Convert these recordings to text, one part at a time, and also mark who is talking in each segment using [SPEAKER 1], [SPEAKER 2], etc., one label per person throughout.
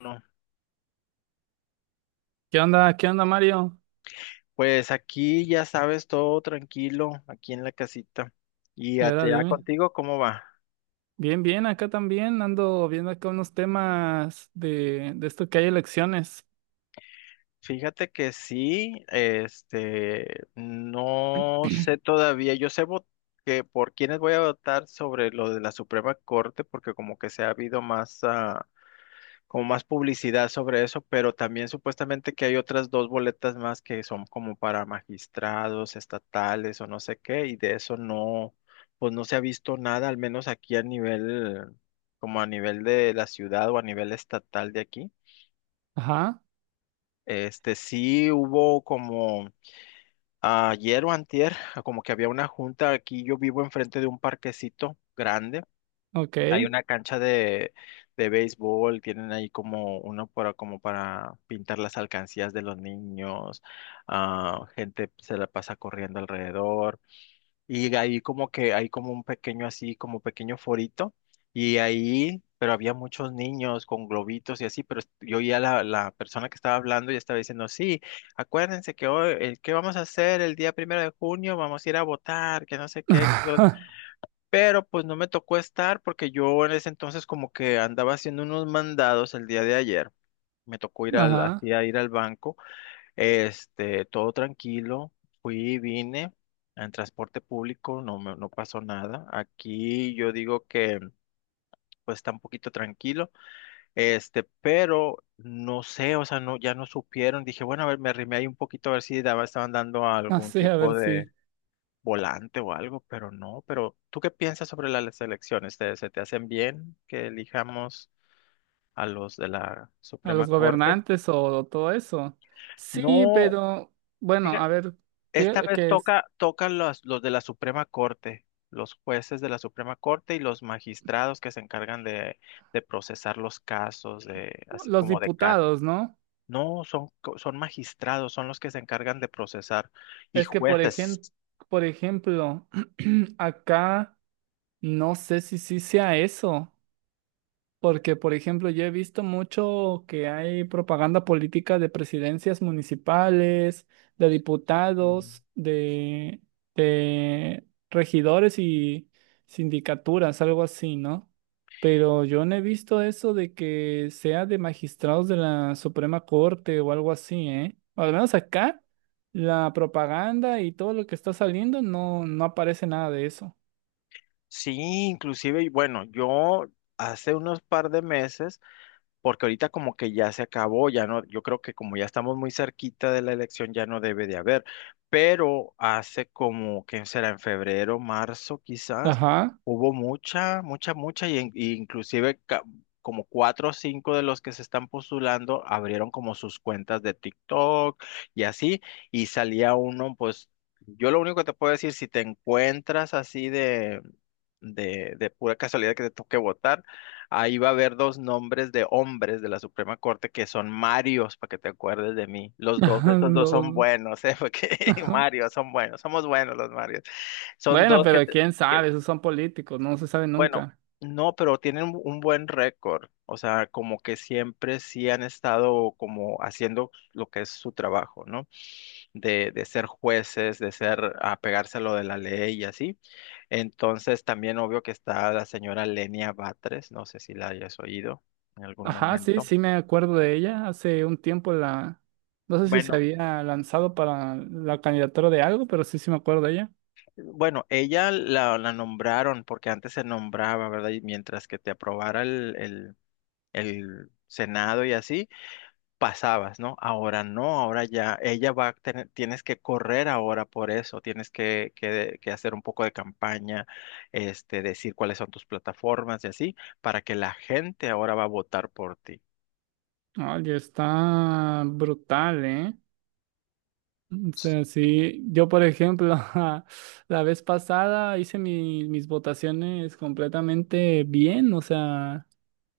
[SPEAKER 1] No,
[SPEAKER 2] ¿Qué onda? ¿Qué onda, Mario?
[SPEAKER 1] pues aquí ya sabes, todo tranquilo, aquí en la casita. Y
[SPEAKER 2] Y ahora
[SPEAKER 1] ya
[SPEAKER 2] dime.
[SPEAKER 1] contigo, ¿cómo va?
[SPEAKER 2] Bien, bien, acá también ando viendo acá unos temas de esto que hay elecciones.
[SPEAKER 1] Fíjate que sí, no sé todavía, que por quiénes voy a votar sobre lo de la Suprema Corte, porque como que se ha habido más como más publicidad sobre eso, pero también supuestamente que hay otras dos boletas más que son como para magistrados, estatales o no sé qué, y de eso no, pues no se ha visto nada, al menos aquí a nivel, como a nivel de la ciudad o a nivel estatal de aquí.
[SPEAKER 2] Ajá,
[SPEAKER 1] Este sí hubo como ayer o antier, como que había una junta aquí, yo vivo enfrente de un parquecito grande.
[SPEAKER 2] ok.
[SPEAKER 1] Hay una cancha de béisbol, tienen ahí como uno para, como para pintar las alcancías de los niños, gente se la pasa corriendo alrededor, y ahí como que hay como un pequeño así, como pequeño forito, y ahí, pero había muchos niños con globitos y así, pero yo oía la persona que estaba hablando y estaba diciendo, sí, acuérdense que hoy, el, ¿qué vamos a hacer el día primero de junio? Vamos a ir a votar, que no sé qué. Pero pues no me tocó estar porque yo en ese entonces como que andaba haciendo unos mandados el día de ayer. Me tocó ir al,
[SPEAKER 2] Ajá,
[SPEAKER 1] así a ir al banco, todo tranquilo, fui, y vine en transporte público, no pasó nada. Aquí yo digo que pues está un poquito tranquilo, pero no sé, o sea, no, ya no supieron. Dije, bueno, a ver, me arrimé ahí un poquito a ver si daba, estaban dando algún
[SPEAKER 2] así, a
[SPEAKER 1] tipo
[SPEAKER 2] ver
[SPEAKER 1] de
[SPEAKER 2] si
[SPEAKER 1] volante o algo, pero no. Pero, ¿tú qué piensas sobre las elecciones? ¿Te, se te hacen bien que elijamos a los de la
[SPEAKER 2] a
[SPEAKER 1] Suprema
[SPEAKER 2] los
[SPEAKER 1] Corte?
[SPEAKER 2] gobernantes o todo eso. Sí,
[SPEAKER 1] No,
[SPEAKER 2] pero bueno, a
[SPEAKER 1] fíjate,
[SPEAKER 2] ver,
[SPEAKER 1] esta
[SPEAKER 2] fíjate
[SPEAKER 1] vez
[SPEAKER 2] que es
[SPEAKER 1] toca los de la Suprema Corte, los jueces de la Suprema Corte y los magistrados que se encargan de procesar los casos, de, así
[SPEAKER 2] los
[SPEAKER 1] como de CAT.
[SPEAKER 2] diputados, ¿no?
[SPEAKER 1] No, son, son magistrados, son los que se encargan de procesar y
[SPEAKER 2] Es que por
[SPEAKER 1] jueces.
[SPEAKER 2] ejemplo, por ejemplo, acá no sé si sí sea eso. Porque, por ejemplo, yo he visto mucho que hay propaganda política de presidencias municipales, de diputados, de regidores y sindicaturas, algo así, ¿no? Pero yo no he visto eso de que sea de magistrados de la Suprema Corte o algo así, ¿eh? Al menos acá, la propaganda y todo lo que está saliendo no, no aparece nada de eso.
[SPEAKER 1] Sí, inclusive, bueno, yo hace unos par de meses porque ahorita como que ya se acabó, ya no, yo creo que como ya estamos muy cerquita de la elección ya no debe de haber, pero hace como, ¿que será? En febrero, marzo quizás,
[SPEAKER 2] Ajá.
[SPEAKER 1] hubo mucha, y, y inclusive como 4 o 5 de los que se están postulando abrieron como sus cuentas de TikTok y así, y salía uno, pues yo lo único que te puedo decir, si te encuentras así de... de pura casualidad que te toque votar, ahí va a haber dos nombres de hombres de la Suprema Corte que son Marios, para que te acuerdes de mí. Los dos, estos dos son
[SPEAKER 2] Lo-
[SPEAKER 1] buenos, ¿eh? Porque Marios son buenos, somos buenos los Marios. Son
[SPEAKER 2] Bueno,
[SPEAKER 1] dos que,
[SPEAKER 2] pero quién
[SPEAKER 1] que-
[SPEAKER 2] sabe, esos son políticos, no se sabe
[SPEAKER 1] bueno,
[SPEAKER 2] nunca.
[SPEAKER 1] no, pero tienen un buen récord. O sea, como que siempre sí han estado como haciendo lo que es su trabajo, ¿no? De ser jueces, de ser, apegarse a lo de la ley y así. Entonces, también obvio que está la señora Lenia Batres, no sé si la hayas oído en algún
[SPEAKER 2] Ajá, sí,
[SPEAKER 1] momento.
[SPEAKER 2] sí me acuerdo de ella. Hace un tiempo no sé si se
[SPEAKER 1] Bueno,
[SPEAKER 2] había lanzado para la candidatura de algo, pero sí, sí me acuerdo de ella.
[SPEAKER 1] bueno, ella la nombraron porque antes se nombraba, ¿verdad? Y mientras que te aprobara el Senado y así, pasabas, ¿no? Ahora no, ahora ya, ella va a tener, tienes que correr ahora por eso, tienes que hacer un poco de campaña, decir cuáles son tus plataformas y así, para que la gente ahora va a votar por ti.
[SPEAKER 2] Oye, está brutal, ¿eh? O sea, sí, yo por ejemplo, la vez pasada hice mis votaciones completamente bien, o sea,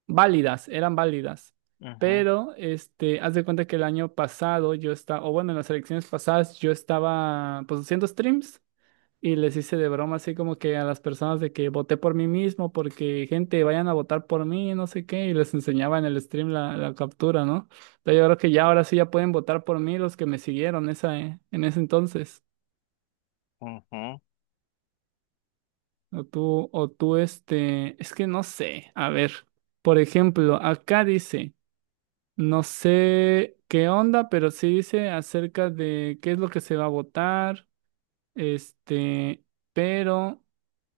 [SPEAKER 2] válidas, eran válidas.
[SPEAKER 1] Ujú.
[SPEAKER 2] Pero haz de cuenta que el año pasado yo estaba, o bueno, en las elecciones pasadas yo estaba, pues, haciendo streams y les hice de broma así como que a las personas de que voté por mí mismo porque, gente, vayan a votar por mí, no sé qué, y les enseñaba en el stream la captura, ¿no? Pero yo creo que ya ahora sí ya pueden votar por mí los que me siguieron esa, en ese entonces.
[SPEAKER 1] Ujú.
[SPEAKER 2] O tú, es que no sé, a ver, por ejemplo, acá dice... No sé qué onda, pero sí dice acerca de qué es lo que se va a votar, este, pero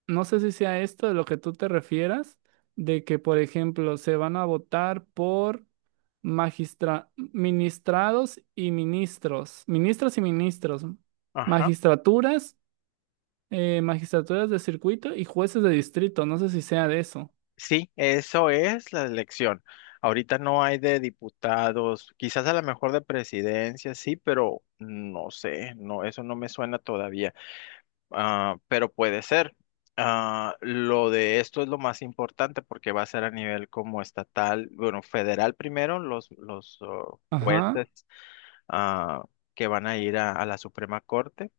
[SPEAKER 2] no sé si sea esto de lo que tú te refieras, de que, por ejemplo, se van a votar por magistra, ministrados y ministros, ministros y ministros,
[SPEAKER 1] Ajá.
[SPEAKER 2] magistraturas, magistraturas de circuito y jueces de distrito, no sé si sea de eso.
[SPEAKER 1] Sí, eso es la elección. Ahorita no hay de diputados, quizás a lo mejor de presidencia, sí, pero no sé, no, eso no me suena todavía. Ah, pero puede ser. Ah, lo de esto es lo más importante porque va a ser a nivel como estatal, bueno, federal primero, los
[SPEAKER 2] Ajá,
[SPEAKER 1] jueces ah, que van a ir a la Suprema Corte.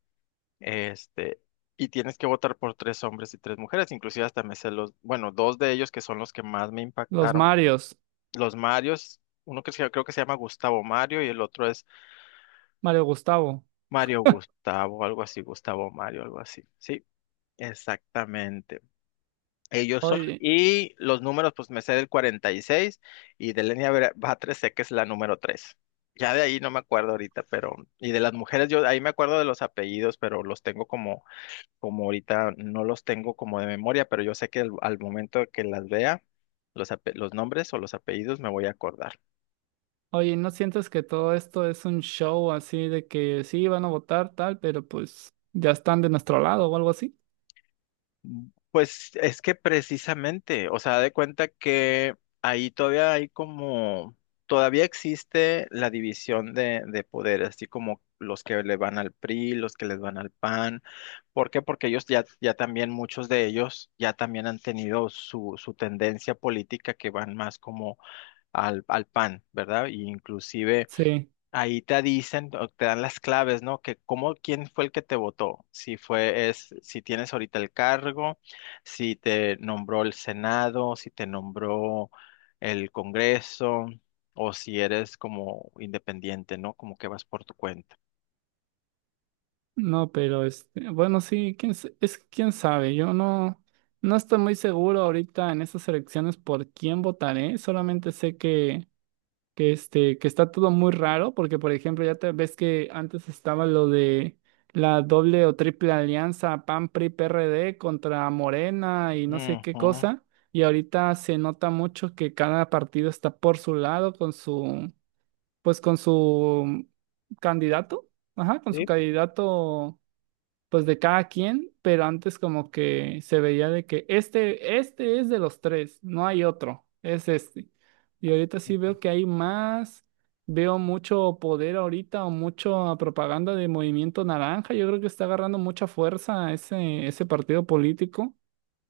[SPEAKER 1] Este, y tienes que votar por tres hombres y tres mujeres, inclusive hasta me sé los, bueno, dos de ellos que son los que más me
[SPEAKER 2] los
[SPEAKER 1] impactaron,
[SPEAKER 2] Marios,
[SPEAKER 1] los Marios, uno que creo que se llama Gustavo Mario y el otro es
[SPEAKER 2] Mario Gustavo.
[SPEAKER 1] Mario Gustavo, algo así, Gustavo Mario, algo así, sí, exactamente. Ellos son,
[SPEAKER 2] Oye.
[SPEAKER 1] y los números, pues me sé del 46 y de Batres sé que es la número 3. Ya de ahí no me acuerdo ahorita, pero, y de las mujeres, yo ahí me acuerdo de los apellidos, pero los tengo como como ahorita no los tengo como de memoria, pero yo sé que al momento que las vea, los, los nombres o los apellidos me voy a acordar.
[SPEAKER 2] Oye, ¿no sientes que todo esto es un show así de que sí van a votar tal, pero pues ya están de nuestro lado o algo así?
[SPEAKER 1] Mm, pues es que precisamente, o sea, de cuenta que ahí todavía hay como, todavía existe la división de poderes, así como los que le van al PRI, los que les van al PAN. ¿Por qué? Porque ellos ya, ya también, muchos de ellos ya también han tenido su, su tendencia política que van más como al, al pan, ¿verdad? Y inclusive
[SPEAKER 2] Sí,
[SPEAKER 1] ahí te dicen, o te dan las claves, ¿no? Que cómo, quién fue el que te votó, si fue, es, si tienes ahorita el cargo, si te nombró el Senado, si te nombró el Congreso, o si eres como independiente, ¿no? Como que vas por tu cuenta.
[SPEAKER 2] no, pero bueno, sí, es que quién sabe, yo no, no estoy muy seguro ahorita en estas elecciones por quién votaré, solamente sé que que está todo muy raro, porque por ejemplo, ya te ves que antes estaba lo de la doble o triple alianza PAN PRI PRD contra Morena y no sé qué
[SPEAKER 1] Ujú.
[SPEAKER 2] cosa, y ahorita se nota mucho que cada partido está por su lado con su pues con su candidato, ajá, con su
[SPEAKER 1] Sí.
[SPEAKER 2] candidato pues de cada quien, pero antes como que se veía de que este es de los tres, no hay otro, es este. Y ahorita sí veo que hay más, veo mucho poder ahorita o mucha propaganda de Movimiento Naranja, yo creo que está agarrando mucha fuerza ese partido político.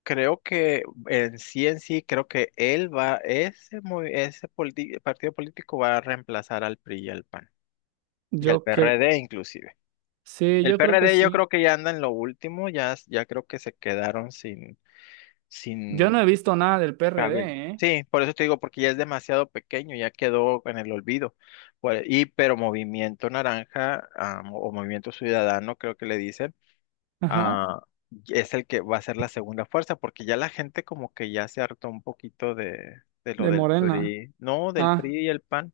[SPEAKER 1] Creo que en sí, creo que él va, ese, partido político va a reemplazar al PRI y al PAN. Y el
[SPEAKER 2] Yo creo,
[SPEAKER 1] PRD inclusive.
[SPEAKER 2] sí,
[SPEAKER 1] El
[SPEAKER 2] yo creo que
[SPEAKER 1] PRD yo creo
[SPEAKER 2] sí.
[SPEAKER 1] que ya anda en lo último, ya, ya creo que se quedaron sin,
[SPEAKER 2] Yo no
[SPEAKER 1] sin
[SPEAKER 2] he visto nada del
[SPEAKER 1] cabel.
[SPEAKER 2] PRD, ¿eh?
[SPEAKER 1] Sí, por eso te digo, porque ya es demasiado pequeño, ya quedó en el olvido. Y pero Movimiento Naranja o Movimiento Ciudadano, creo que le dicen,
[SPEAKER 2] Ajá,
[SPEAKER 1] ah, es el que va a ser la segunda fuerza, porque ya la gente como que ya se hartó un poquito de lo
[SPEAKER 2] de
[SPEAKER 1] del
[SPEAKER 2] Morena.
[SPEAKER 1] PRI, no, del
[SPEAKER 2] Ah,
[SPEAKER 1] PRI y el PAN.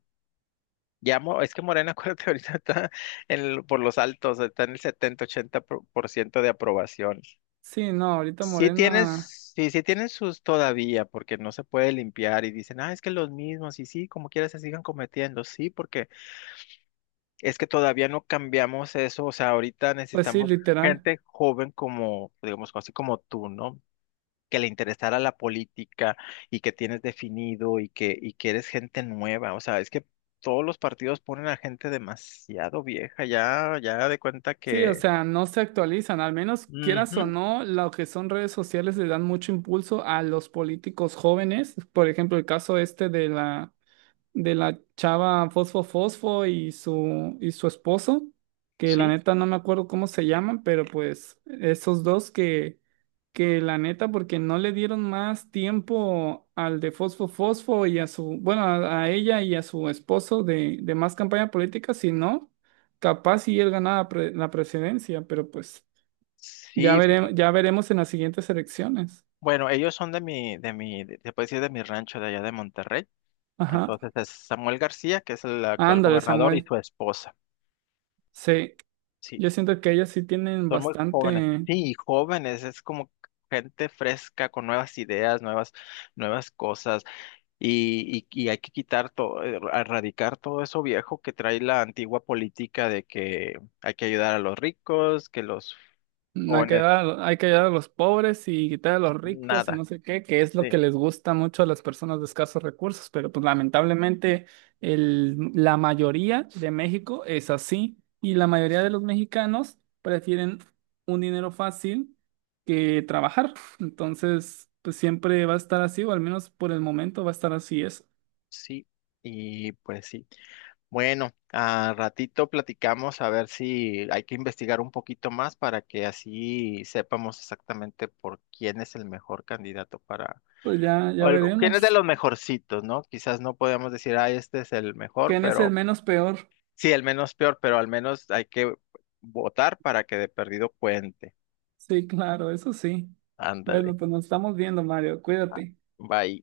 [SPEAKER 1] Ya, es que Morena, acuérdate, ahorita está por los altos, está en el 70 80 por ciento de aprobación.
[SPEAKER 2] sí, no, ahorita
[SPEAKER 1] Sí
[SPEAKER 2] Morena,
[SPEAKER 1] tienes, sí, sí tienen sus todavía, porque no se puede limpiar y dicen, ah, es que los mismos, y sí, como quieras se sigan cometiendo, sí, porque es que todavía no cambiamos eso, o sea, ahorita
[SPEAKER 2] pues sí,
[SPEAKER 1] necesitamos
[SPEAKER 2] literal.
[SPEAKER 1] gente joven como, digamos, así como tú, ¿no? Que le interesara la política y que tienes definido y que eres gente nueva. O sea, es que todos los partidos ponen a gente demasiado vieja, ya, ya de cuenta
[SPEAKER 2] Sí, o
[SPEAKER 1] que...
[SPEAKER 2] sea, no se actualizan, al menos quieras o
[SPEAKER 1] Ujú,
[SPEAKER 2] no, lo que son redes sociales le dan mucho impulso a los políticos jóvenes, por ejemplo, el caso este de la chava Fosfo Fosfo y y su esposo, que la
[SPEAKER 1] sí,
[SPEAKER 2] neta no me acuerdo cómo se llaman, pero pues esos dos que la neta, porque no le dieron más tiempo al de Fosfo Fosfo y a su, bueno, a ella y a su esposo de más campaña política, si no, capaz si él ganaba la presidencia, pero pues
[SPEAKER 1] sí.
[SPEAKER 2] ya veremos en las siguientes elecciones.
[SPEAKER 1] Bueno, ellos son de mi, se puede decir de mi rancho de allá de Monterrey.
[SPEAKER 2] Ajá.
[SPEAKER 1] Entonces es Samuel García, que es el actual
[SPEAKER 2] Ándale,
[SPEAKER 1] gobernador, y
[SPEAKER 2] Samuel.
[SPEAKER 1] su esposa.
[SPEAKER 2] Sí.
[SPEAKER 1] Sí,
[SPEAKER 2] Yo siento que ellas sí tienen
[SPEAKER 1] son muy jóvenes.
[SPEAKER 2] bastante.
[SPEAKER 1] Sí, jóvenes, es como gente fresca, con nuevas ideas, nuevas, nuevas cosas. Y hay que quitar todo, erradicar todo eso viejo que trae la antigua política de que hay que ayudar a los ricos, que los
[SPEAKER 2] Hay que
[SPEAKER 1] jóvenes,
[SPEAKER 2] dar, hay que ayudar a los pobres y quitar a los ricos y
[SPEAKER 1] nada.
[SPEAKER 2] no sé qué, que es lo
[SPEAKER 1] Sí.
[SPEAKER 2] que les gusta mucho a las personas de escasos recursos, pero pues lamentablemente la mayoría de México es así y la mayoría de los mexicanos prefieren un dinero fácil que trabajar. Entonces, pues siempre va a estar así, o al menos por el momento va a estar así eso.
[SPEAKER 1] Sí, y pues sí. Bueno, a ratito platicamos a ver si hay que investigar un poquito más para que así sepamos exactamente por quién es el mejor candidato para,
[SPEAKER 2] Pues ya, ya
[SPEAKER 1] quién es de
[SPEAKER 2] veremos.
[SPEAKER 1] los mejorcitos, ¿no? Quizás no podemos decir, ah, este es el mejor,
[SPEAKER 2] ¿Quién es el
[SPEAKER 1] pero
[SPEAKER 2] menos peor?
[SPEAKER 1] sí, el menos peor, pero al menos hay que votar para que de perdido cuente.
[SPEAKER 2] Sí, claro, eso sí.
[SPEAKER 1] Ándale,
[SPEAKER 2] Bueno, pues nos estamos viendo, Mario. Cuídate.
[SPEAKER 1] bye.